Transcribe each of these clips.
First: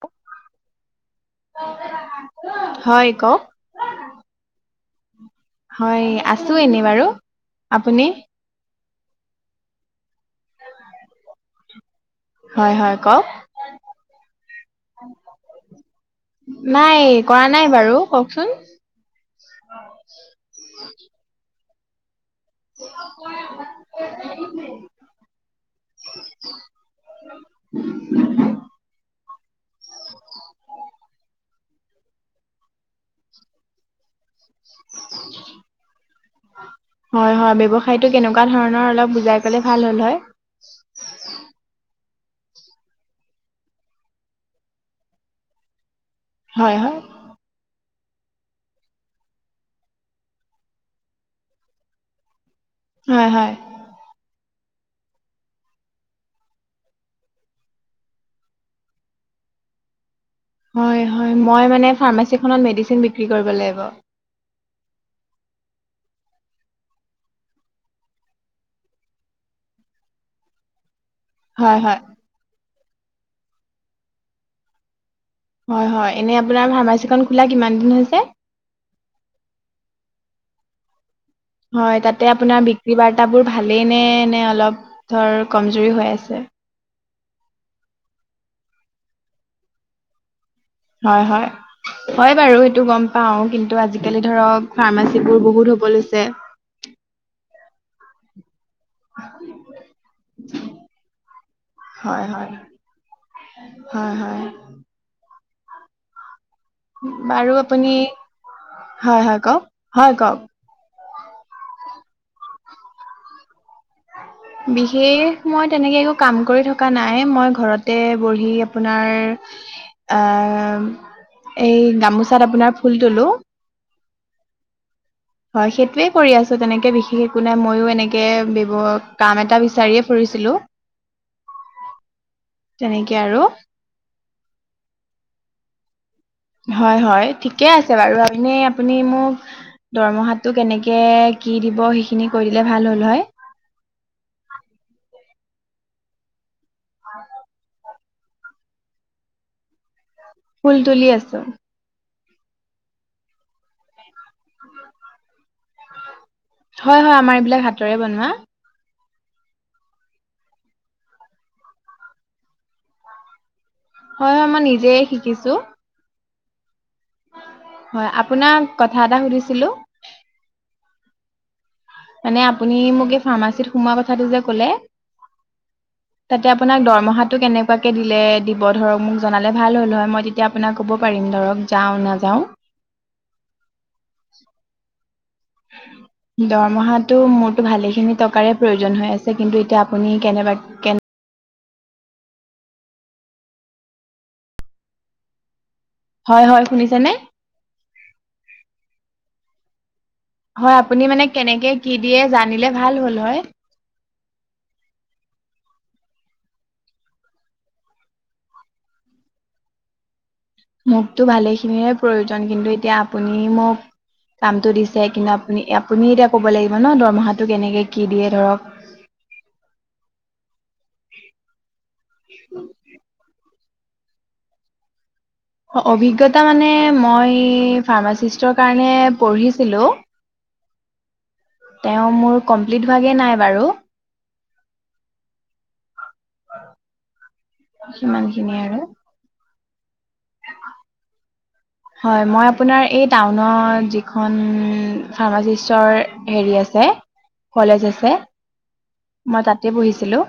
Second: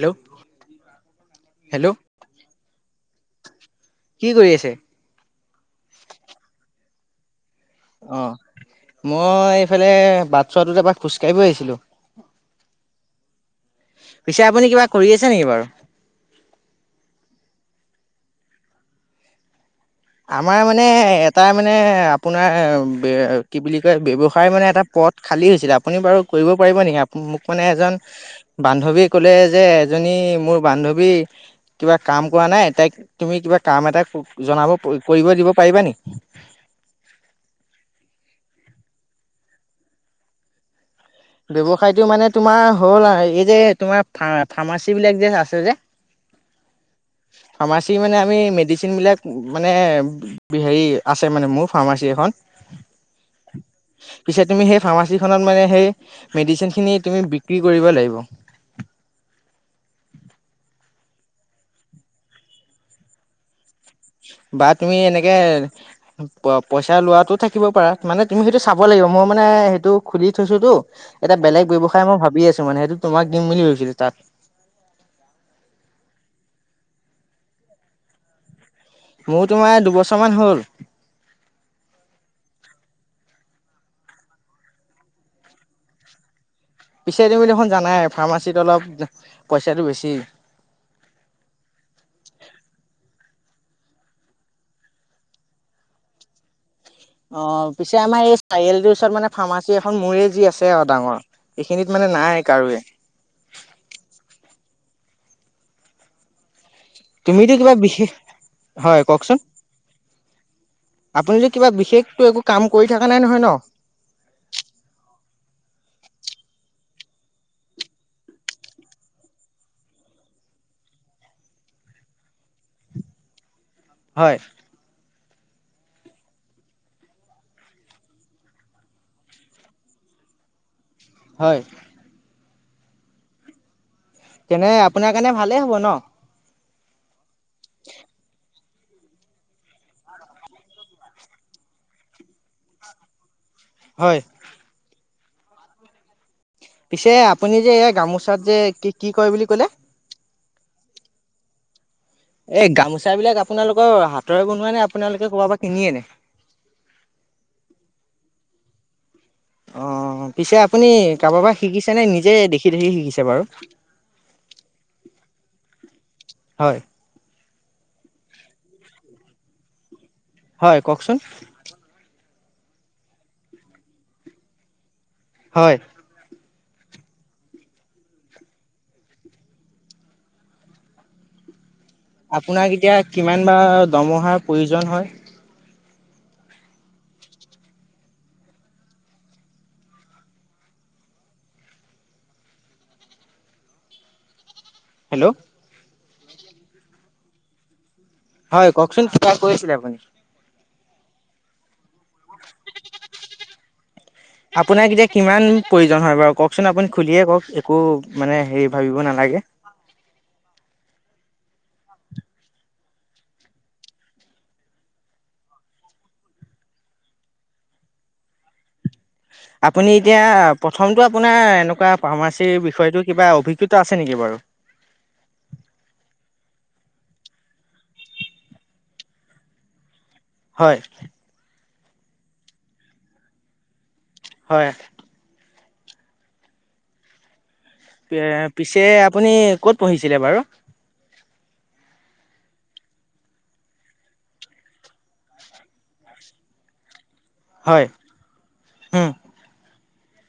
Hello hello. হয় কওক কি কৰি আছে? হয় আছো এনেই বাৰু আপুনি অ' মই এইফালে বাটছোৱাটোতে এপাক খোজকাঢ়িব আহিছিলোঁ। হয়, হয়, কওক। পিছে আপুনি কিবা কৰি আছে নেকি বাৰু? নাই কৰা নাই বাৰু কওকচোন। আমাৰ মানে এটা মানে। আপোনাৰ বে কি বুলি কয় ব্যৱসায় মানে এটা পদ খালী হৈছিলে আপুনি বাৰু কৰিব পাৰিব নেকি? আপুনি মোক মানে এজন বান্ধৱীয়ে কলে যে এজনী মোৰ বান্ধৱী কিবা কাম কৰা নাই তাইক তুমি কিবা কাম এটা জনাব। কৰিব দিব পাৰিবা নেকি? হয়, হয়, ব্যৱসায়টো কেনেকুৱা ধৰণৰ? ধৰনৰ অলপ বুজাই কলে ভাল হ'ল হয়। ব্যৱসায়টো মানে তোমাৰ হ'ল আৰু এই যে তোমাৰ ফা ফাৰ্মাচী বিলাক যে আছে যে। হয়, হয়। ফাৰ্মাচী মানে আমি মেডিচিনবিলাক মানে হেৰি আছে মানে মোৰ ফাৰ্মাচী এখন। হয়, হয়। পিছে তুমি সেই ফাৰ্মাচীখনত মানে সেই। মেডিচিন খিনি তুমি বিক্ৰী কৰিব লাগিব। হয়, হয়, ম‌ই মানে ফাৰ্মাচীখনত মেডিচিন বিক্ৰী কৰিব লাগিব। বা তুমি এনেকে। প‌ই পইচা লোৱাটো থাকিব পাৰা, মানে তুমি সেইটো চাব লাগিব মই মানে সেইটো খুুলি থৈছোতো। এটা বেলেগ হয় হয় ব্যৱসায় মই ভাবি আছো মানে সেইটো তোমাক দিম বুলি ভাবিছিলোঁ, তাত। হয়, হয়, এনেই আপোনাৰ ফাৰ্মাচীখন খোলা কিমান দিন হৈছে? মোৰ তোমাৰ দুবছৰ মান হ'ল। হয় তাতে আপোনাৰ বিক্ৰী বাৰ্তাবোৰ ভালেই নে? নে অলপ ধৰ কমজৰি হৈ আছে? পিচে তুমি দেখোন জানাই ফাৰ্মাচীত অলপ পইচাটো বেছি হয়, হয়হয় বাৰু সেইটো গম পাওঁ। কিন্তু, আজিকালি ধৰক ফাৰ্মাচী বোৰ বহুত হ'ব লৈছে। অ' পিছে আমাৰ এই চাৰিআলীটোৰ ওচৰত মানে ফাৰ্মাচী এখন মোৰে যি আছে আও ডাঙৰ, এইখিনিত মানে হয় নাই হয় কাৰোয়ে। হয় হয়। বাৰু তুমিতো কিবা আপুনি বিশেষ, হয় কওঁকচোন। কওক হয় কওক আপুনিটো কিবা বিশেষটো একো কাম কৰি থকা নাই নহয় ন'? বিশেষ মই তেনেকে একো কাম কৰি থকা নাই, মই ঘৰতে বহি আপোনাৰ অ' এই গামোচাত আপোনাৰ ফুল তুলো। হয়। হয়, সেইটোয়ে কৰি আছো তেনেকে বিশেষ একো নাই ময়ো এনেকে ব্যৱ কাম এটা বিচাৰিয়ে ফুৰি ছিলো। হয়। তেনেকে আৰু। তেনে আপোনাৰ কাৰণে ভালেই হব ন'? হয় হয়, ঠিকে আছে বাৰু! এনে আ আপুনি মোক দৰমহাটো কেনেকে কি দিব? সেইখিনি কৈ দিলে ভাল হ'ল হয়। হয় পিছে আপুনি যে এই গামোচাত যে, কি কি কয় বুলি কলে? ফুল তুলি আছোঁ। এই গামোচাবিলাক আপোনালোকৰ হাতৰে বনোৱা নে, আপোনালোকে কৰবা পৰা কিনি আনে? হয় হয়, আমাৰ এইবিলাক হাতেৰে বনোৱা। অ' পিছে আপুনি কাৰোবা পৰা শিকিছে নে নিজে দেখি দেখি শিকিছে বাৰু? হয় হয় মই নিজে শিকিছো হয়। হয়, আপোনাক কথা এটা সুধিছিলো। হয়, কওঁকচোন। মানে আপুনি মোক এই ফাৰ্মাচীত সোমোৱা কথাটো যে ক'লে হয়। তাতে আপোনাক দৰমহাটো কেনেকুৱাকৈ দিলে দিব ধৰক মোক জনালে ভাল হ'ল হয়। মই তেতিয়া আপোনাক ক'ব পাৰিম ধৰক যাওঁ নাযাওঁ আপোনাক এতিয়া কিমান বা দমহাৰ প্ৰয়োজন হয়? [inaudible] দৰমহাটো মোৰতো ভালেখিনি টকাৰে প্ৰয়োজন হৈ আছে, কিন্তু এতিয়া আপুনি কেনেবা কেনে হেল্ল' হয়, হয় শুনিছেনে? হয়, কওঁকচোন কিবা কৈছিলে আপুনি? হয় আপুনি মানে কেনেকে কি দিয়ে জানিলে ভাল হ'ল হয়? [inaudible] আপোনাক এতিয়া কিমান প্ৰয়োজন হয় বাৰু কওকচোন আপুনি খুলিয়ে কওক একো মানে হেৰি ভাবিব নালাগে। [inaudible] মোকতো ভালেখিনিৰে প্ৰয়োজন, কিন্তু এতিয়া আপুনি মোক কামটো দিছে কিন্তু আপুনি আপুনি এতিয়া কব লাগিব ন দৰমহাটো কেনেকে কি দিয়ে ধৰক। আপুনি এতিয়া প্ৰথমটো আপোনাৰ এনেকুৱা ফাৰ্মাচীৰ বিষয়টো কিবা অভিজ্ঞ তা আছে নেকি বাৰু? অভিজ্ঞতা মানে মই ফাৰ্মাচিষ্টৰ কাৰণে পঢ়িছিলো। হয়। তেওঁ মোৰ কমপ্লিট হোৱাগে নাই বাৰু। হয়। [unintelligible] এ সিমানখিনি আৰু পিছে আপুনি ক'ত পঢ়িছিলে বাৰু? হয় মই আপোনাৰ এই টাউনত যিখন ফাৰ্মাচিষ্টৰ হেৰি আছে। হয় কলেজ আছে উম মই তাতে পঢ়িছিলো।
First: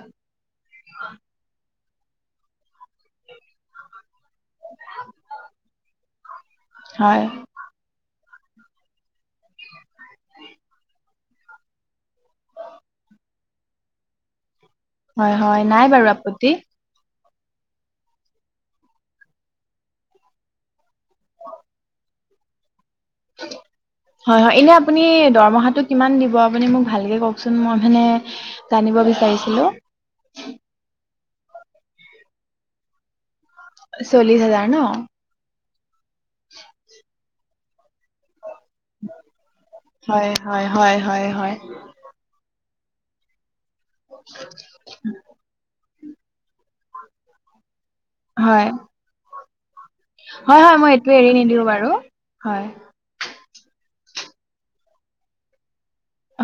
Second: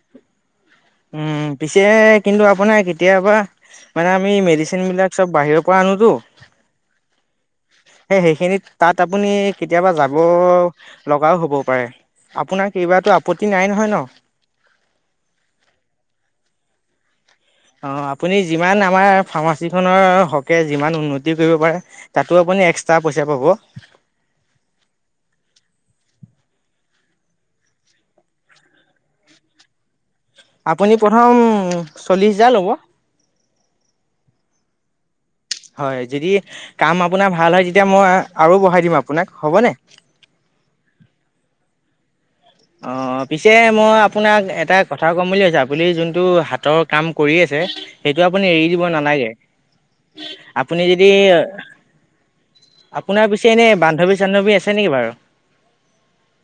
উম পিছে কিন্তু আপোনাৰ কেতিয়াবা মানে আমি মেডিচিনবিলাক চব বাহিৰৰ পৰা আনোতো হয়। সেই সেইখিনিত তাত আপুনি কেতিয়াবা যাব লগাও হ'ব পাৰে। আপোনাৰ কেইবাতো আপত্তি নাই নহয় ন? হয় হয় নাই বাৰু আপত্তি। অ আপুনি যিমান আমাৰ ফাৰ্মাচীখনৰ হকে যিমান উন্নতি কৰিব পাৰে তাতো আপুনি এক্স হয় হয় এনে আপুনি দৰমহাটোত কিমান দিব? আপুনি মোক ভালকে কওকচোন মই মানে জানিব বিচাৰিছিলো। আপুনি প্ৰথম চল্লিশ হেজাৰ ল'ব। চল্লিশ হাজাৰ ন? হয় যদি কাম আপোনাৰ ভাল হয় তেতিয়া মই আৰু বঢ়াই দিম আপোনাক, হ'বনে? হয় হয় হয় হয় হয় অ পিছে মই আপোনাক এটা কথাও ক'ম বুলি ভাবছো আপুনি যোন টো হাতৰ কাম কৰি আছে সেইটো আপুনি এৰি হয় দিব নালাগে। হয় হয় আপুনি মই যদি এইটো এৰি নিদিওঁ বাৰু হয় আপোনাৰ পি ছে এনেই বান্ধৱী চান্ধৱী আছে নেকি বাৰু?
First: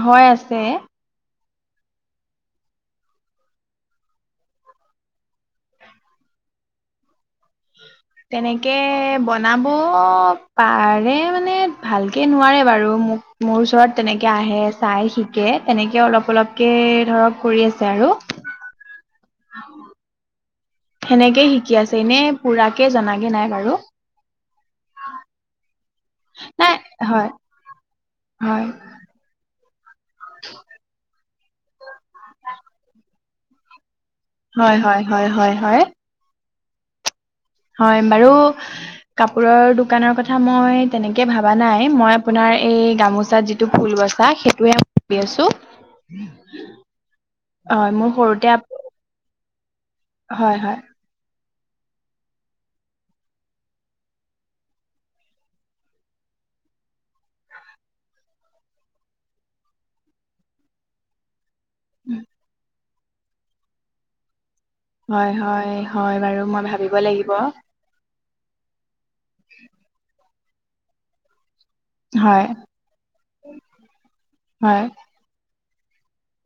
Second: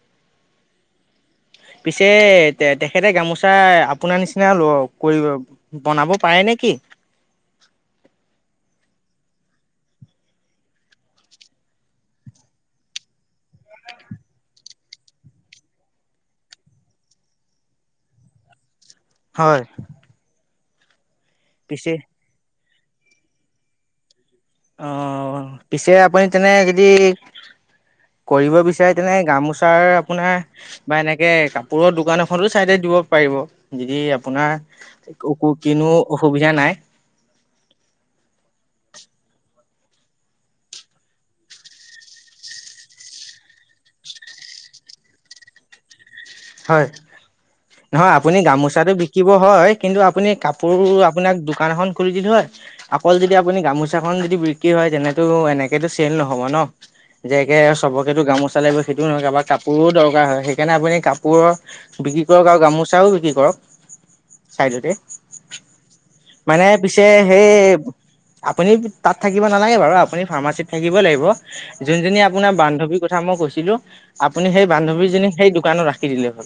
হয় আছে। পিছে তেখেতে গামোচা আপোনাৰ নিচিনা ল কৰিব বনাব পাৰে নেকি? [inaudible] তেনেকে বনাব পাৰে মানে ভালকে নোৱাৰে বাৰু মোৰ মোৰ ওচৰত তেনেকে আহে চাই শিকে তেনেকে অলপ অলপকে ধৰক কৰি আছে আৰু। হয়। সেনেকেই শিকি পিছে আছে এনে পুৰাকে জনাগে নাই বাৰু। অ পিছে আপুনি তেনে নাই যদি হয় কৰিব হয় বিচাৰে তেনে গামোচ তাৰ আপোনাৰ বা এনেকে কাপোৰৰ দোকান এখনো চাইডে দিব পাৰিব যদি আপোনা হয় হয় হয় হয় হয় হয় কিনো অসুবিধা নাই হয় বাৰু কাপোৰৰ দোকানৰ কথা মই তেনেকে ভাবা নাই মই আপোনাৰ এই গামোচাত যিটো ফুল বছা সেইটোৱে ভাবি আছোঁ। হয়, নহয় আপুনি সৰুতে আপ গামোচাতটো বিকিব হয়। কিন্তু, আপুনি হয় কাপোৰ হয় আপোনাক দোকান এখন খুলি দিলোঁ হয় আকৌ যদি আপুনি গামোচাখন যদি বিক্ৰী হয়। তেনেতটো এনেকেতটো চেল নহ'ব ন। ন যেকে চবকেতো গামোচা লাগিব। সেইটোও নহয় বা কাপোৰো দৰকাৰ হয়। সেইকাৰণে আপুনি কাপোৰ কাপোৰৰ বিক্ৰী কৰক আৰু গামোচাও বিক্ৰী কৰক। চাইদতে হয় হয় হয় বাৰু মই মানে ভাবিব পিছে লাগিব সেই। আপুনি তাত থাকিব নালাগে বাৰু আপুনি ফাৰ্মাচীত থাকিবই লাগিব। যোনজনী হয় আপোনাৰ বান্ধৱীৰ কথা মই কৈছিলো আপুনি সেই হয় বান্ধৱীজনী সেই দোকানত ৰাখ। কি দিলে হ'ল।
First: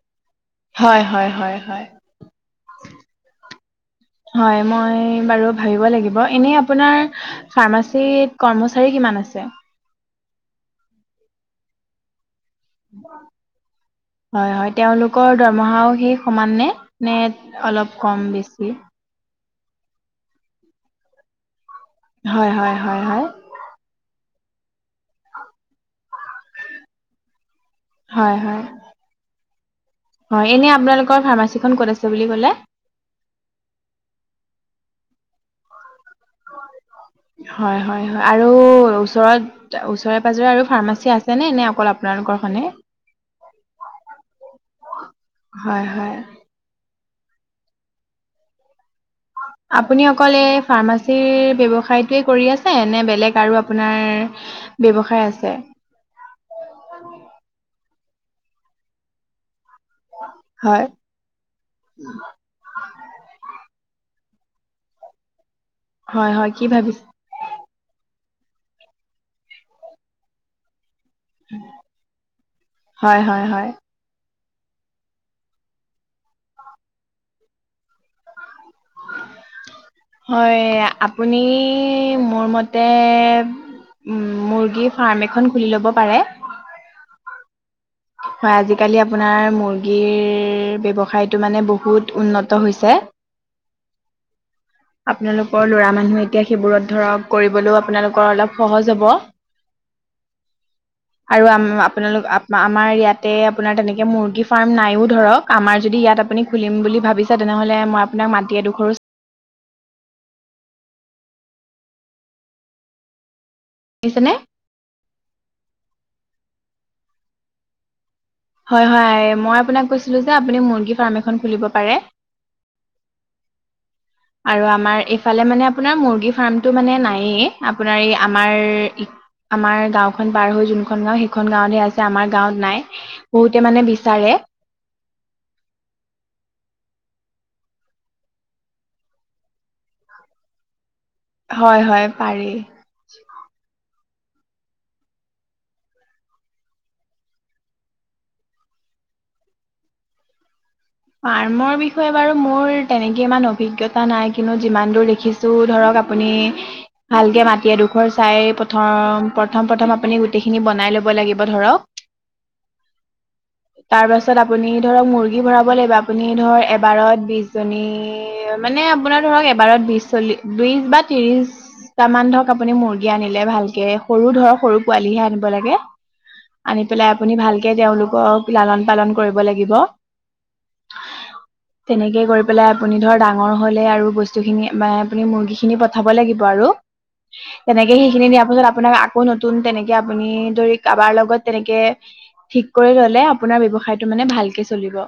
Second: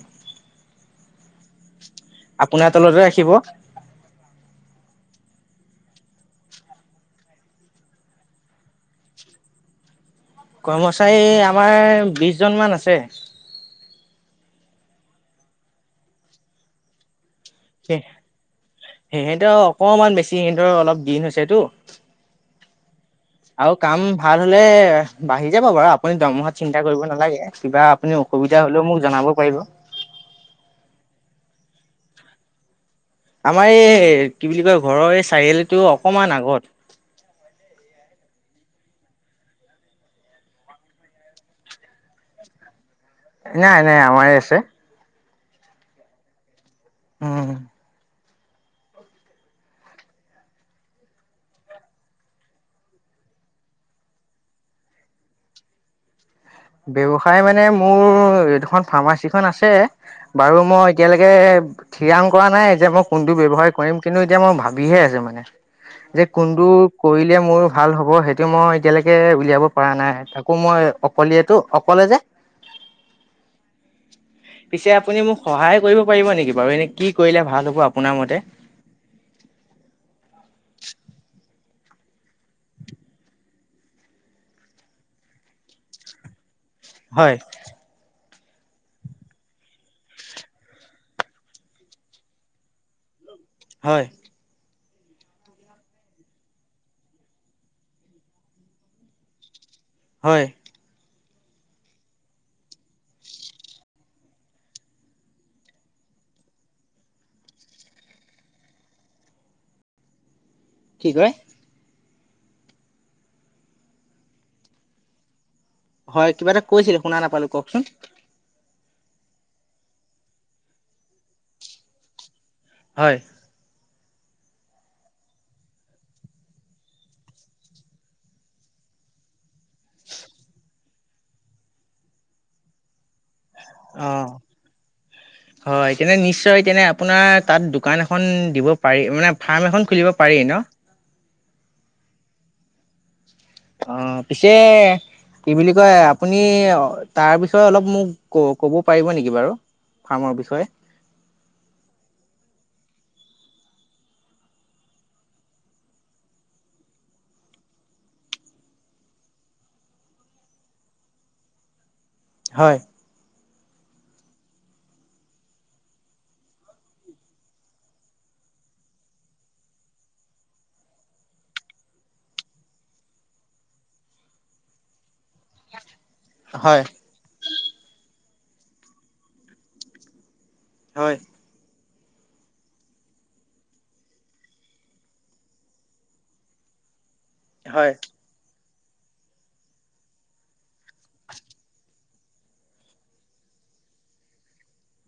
হয় হয় হয়। আপোনাৰ তলতে ৰাখিব হয় মই বাৰু ভাবিব লাগিব। এনে আপোনাৰ ফাৰ্মাচীত কৰ্মচাৰী কিমান আছে। কৰ্মচাৰী আমাৰ বিশ জন মান আছে হয় হয় তেওঁলোকৰ দৰমহাও সেই সমান নে -নে অলপ কম বেছি। সিহঁতৰ অকমান বেছি সিদৰে অলপ দিন হৈছেতো। হয় হয় হয় হয় আৰু কাম ভাল হলে বাঢ়ি যাব বাৰু আপুনি দৰমহাত চিন্তা কৰিব নালাগে। কিবা আপুনি হয় হয় অসুবিধা হ'লেও মোক জনাব পাৰিব হয় এনে আপোনালোকৰ ফাৰ্মাচীখন ক'ত আছে বুলি কলে। আমাৰ এই কি বুলি কয় ঘৰৰ এই চাৰিআলটো অকমান আগত। হয় হয় আৰু ওচৰত ওচৰে পাজৰে আৰু ফাৰ্মাচী আছে ন নে অকল আপোনালোকৰখনে। নাই নাই আমাৰে আছে হয় হয়। উম। [inaudible] আপুনি অকল এই ফাৰ্মাচীৰ ব্যৱসায়টোৱেই কৰি আছে নে বেলেগ আৰু আপোনাৰ। ব্যৱসায় আছে ব্যৱসায় মানে মোৰ এইডখন ফাৰ্মাচীখন আছে বাৰু মই হয় এতিয়ালৈকে থঠিৰাং কৰা নাই যে মই কোনটো ব্যৱসায় কৰিম কিন্তু এতিয়া মই ভাবিহে আছো মানে যে হয় হয় কি কোনটো ভাবিছে কৰিলে মোৰ ভাল হ'ব সেই। মই এতিয়ালৈকে উলিয়াব পৰা নাই তাকো মই। অলিয়টো অকলে যে। হয় হয় হয় পিছে আপুনি মোক সহায় কৰিব পাৰিব নেকি বাৰু এনে কি কৰিলে ভাল হ'ব আপোনাৰ মতে [inaudible] হয় আপুনি মোৰ মতে উম মুৰ্গী ফাৰ্ম এখন খুলি ল'ব পাৰে হয়। হয় আজিকালি আপোনাৰ মুৰ্গীৰ ব্যৱসায়টো মানে বহুত উন্নত হৈছে। হয় আপোনালোকৰ লৰা মানুহ এতিয়া সেইবোৰত ধৰক কৰিবলৈও আপোনালোকৰ অলপ সহজ হব। হয়। আৰু আম আপোনালোক। আমাৰ ইয়াতে আপোনাৰ তেনেকে মুৰ্গী ফাৰ্ম নাইও ধৰক আমাৰ যদি ইয়াত আপুনি খুলিম বুলি ভাবিছে তেনে। নহলে মই আপোনাক মাতি এডোখৰ কি কয় [inaudible] হয় কিবা এটা কৈছিলে শুনা নাপালো কওকচোন। হয় -হয় মই আপোনাক কৈছিলো যে আপুনি মুৰ্গী ফাৰ্ম এখন খুলিব পাৰে হয়। আৰু আমাৰ এইফালে মানে আপোনাৰ মুৰ্গী ফাৰ্মতটো মানে নায়ে আপোনাৰ এই আমাৰ। আমাৰ গাঁওখন পাৰ হৈ যোনখন গাও সেইখন গাঁওঁতহে আছে আমাৰ গাঁৱত নাই। বহুতে মানে বিচাৰে অ' হয় তেনে নিশ্চয় তেনে আপোনাক তাত দোকান এখন দিব পাৰি মানে ফাৰ্ম এখন খুলিব পাৰি ন' হয় হয় পাৰি। অ' পিছে। কি বুলি কয়, আপুনি তাৰ বিষয়ে অলপ মোক ক ক'ব পাৰিব নেকি বাৰু। ফ্ৰাৰ্মৰ বিষয়ে। ফ্ৰাৰ্মৰ বিষয়ে বাৰু মোৰ তেনেকে ইমান অভিজ্ঞতা নাই। কিন্তু যিমান দূৰ দেখিছোঁ ধৰক। আপুনি ভালকে মাটি এডোখৰ চাই প্ৰথম প্ৰথম আপুনি গোটেই খিনি বনাই ল ল'ব লাগিব ধৰক হয়। তাৰপাছত আপুনি ধৰক মুৰ্গী ভৰাব লাগিব। আপুনি ধৰক এবাৰত বিশজনী মানে আপোনাৰ ধৰক এবাৰত বিশ, চল্লি, বিশ বা ত্ৰিছ পাঁচটামান ধৰক আপুনি মুৰ্গী আনিলে ভালকে সৰু ধৰক সৰু পোৱালিহে আনিব লাগে। হয় আনি পেলাই আপুনি ভালকে তেওঁলোকক লালন পালন কৰিব লাগিব। হয়। তেনেকে কৰি পেলাই আপুনি ধৰ ডাঙৰ হ'লে আৰু বস্তুখিনি বা আপুনি মুৰ্গীখিনি পঠাব লাগিব আৰু। হয়। তেনেকে সেইখিনি দিয়াৰ পিছত আপোনাক আকৌ নতুন তেনেকে আপুনি ধৰি কাৰোবাৰ লগত তেনেকে ঠিক কৰি ললে আপোনাৰ ব্যৱসায়টো মানে ভালকে চলিব।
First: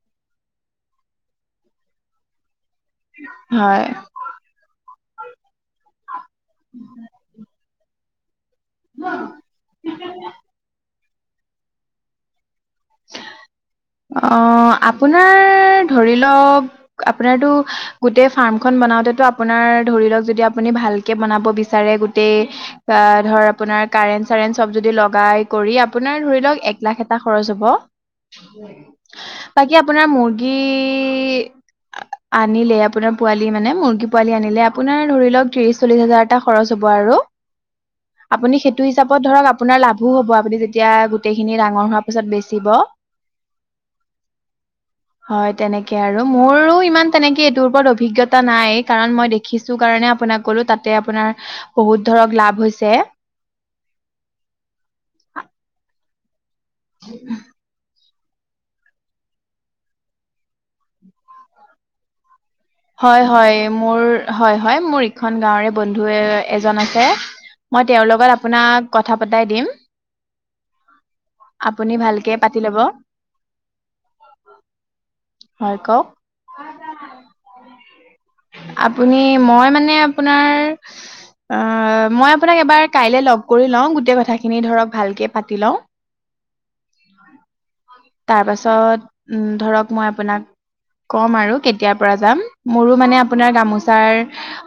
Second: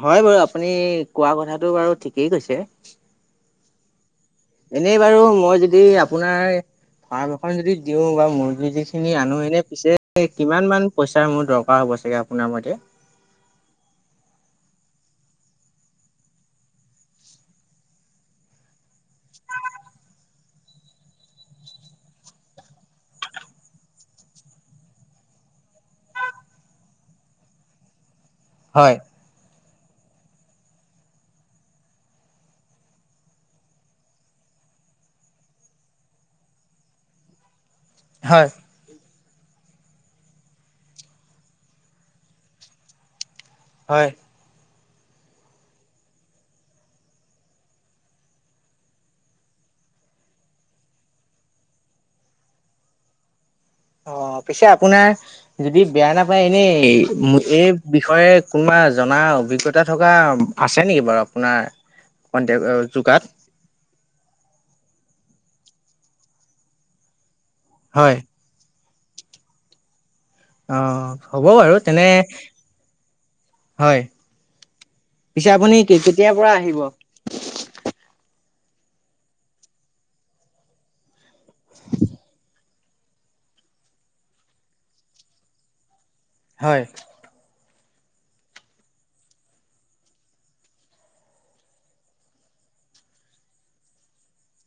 হয় বাৰু আপুনি কোৱা কথাটো বাৰু ঠিকেই কৈছে। হয়। এনেই বাৰু মই যদি আপোনাৰ ফাৰ্ম এখন যদি দিওঁ বাু মই। আমি যিখিনি আনো এনে পিছে কিমান মমান পইচাৰ মোৰ দৰকাৰ হ'ব চাগে আপোনাৰ মতে? [unintelligible] অ আপোনাৰ ধৰি লওক আপোনাৰতো গোটেই ফাৰ্মখন। বওতেো আপোনাৰ ধৰি লওক যদি আপুনি ভালকে বনাব বিচাৰে গোটেই ধৰ আপোনাৰ কাৰেণ্ট চাৰেণ্ট চব যদি লগাই কৰি আপোনাৰ ধৰি লওক এক লাখ এটা খৰচ হ'ব। হয় বাকী আপোনাৰ মুৰ্গী। আনিলে আপোনাৰ পোৱালি মানে মুৰ্গী পোৱালি আনিলে আপোনাৰ ধৰি লওক ত্ৰিশ চল্লিশ হাজাৰ এটা খৰচ হব। হব আৰু। হয় আপুনি সেইটো হিচাপত ধৰক আপোনাৰ লাভো হব আপুনি যেতিয়া গোটেইখিনি ডাঙৰ হোৱাৰ পিছত বেছি ব। হয়। হয় তেনেকে আৰু মোৰো ইমান তেনেকে এইটোৰ ওপৰত অভিজ্ঞতা নাই কাৰণ মই দেখিছো কাৰণে আপোনাক ক'লো তাতে আপোনাৰ বহুত ধৰক লাভ হৈছে। অ পিছে আপোনাৰ যদি বেয়া নাপায় এনেই এই বিষয়ে কোনোবা জনা অভিজ্ঞতা থকা আছে নেকি বাৰু আপোনাৰ? কন্টেক যোগাত? হয় হয় মোৰ হয় হয় মোৰ ইখন গাঁৱৰে বন্ধু এজন আছে। মই তেওঁৰ হয় লগত আপোনাক কথা পতাই দিম। অ হ'ব বাৰু আপুনি তেনে ভালকে পাতি ল'ব হয় পিছে হয় আপুনি কওক কেতিয়াৰ পৰা আহিব। আপুনি মই মানে আপোনাৰ আ মই আপোনাক এবাৰ কাইলে লগ কৰি লওঁ গোটেই কথাখিনি ধৰক ভালকে পাতি লওঁ। হয়। তাৰ পাছত উম ধৰক মই আপোনাক কম আৰু কেতিয়াৰ পৰা যাম মোৰো মানে আপোনাৰ গামোচাৰ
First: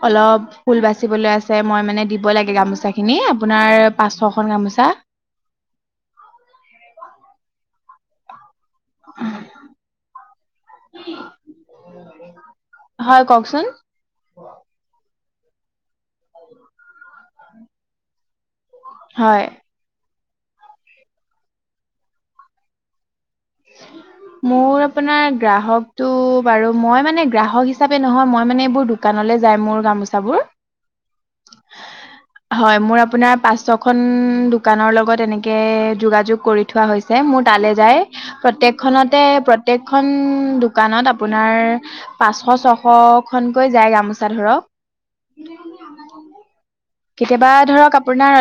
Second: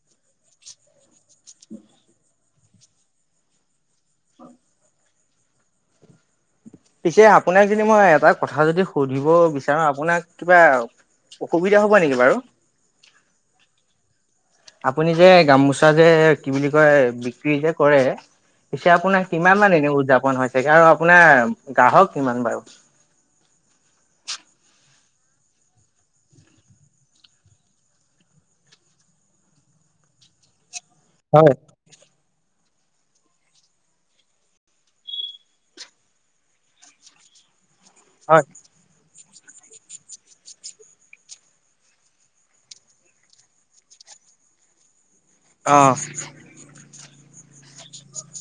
অলপ ফুল বাচিব বলে আছে মই মানে দিব লাগে গামোচাখিনি আপোনাৰ পাঁচশখন গামোচা। পিছে আপোনাক যদি মই এটা কথা যদি সুধিব বিচাৰো আপোনাক কিবা অসুবিধা হ'ব নেকি বাৰু? হয় কওকচোন? আপুনি যে গামোচা যে কি বুলি কয় বিক্ৰী যে কৰে। পিছে আপোনাৰ হয় কিমান মান এনে উদযাপন হৈছেগে আৰু আপোনাৰ গ্ৰাহক কিমান বাৰু? [inaudible] মোৰ আপোনাৰ গ্ৰাহকটো বাৰু মই মানে গ্ৰাহক হিচাপে নহয় মই মানে এইবোৰ দোকানল লে যায় মোৰ গামোচাবোৰ। হয় হয়, মোৰ আপোনাৰ পাঁচ ছখন দোকানৰ লগত এনেকে যোগাযোগ কৰি থোৱা হৈছে, মোৰ তালে যায় হয় প্ৰত্যেকখনতে প্ৰত্যেকখন দোকানত আপোনাৰ পাঁচশ ছশখনকৈ যায় গামোচা ধৰ ৰ'। অ'। কেতিয়াবা ধৰক আপোনাৰ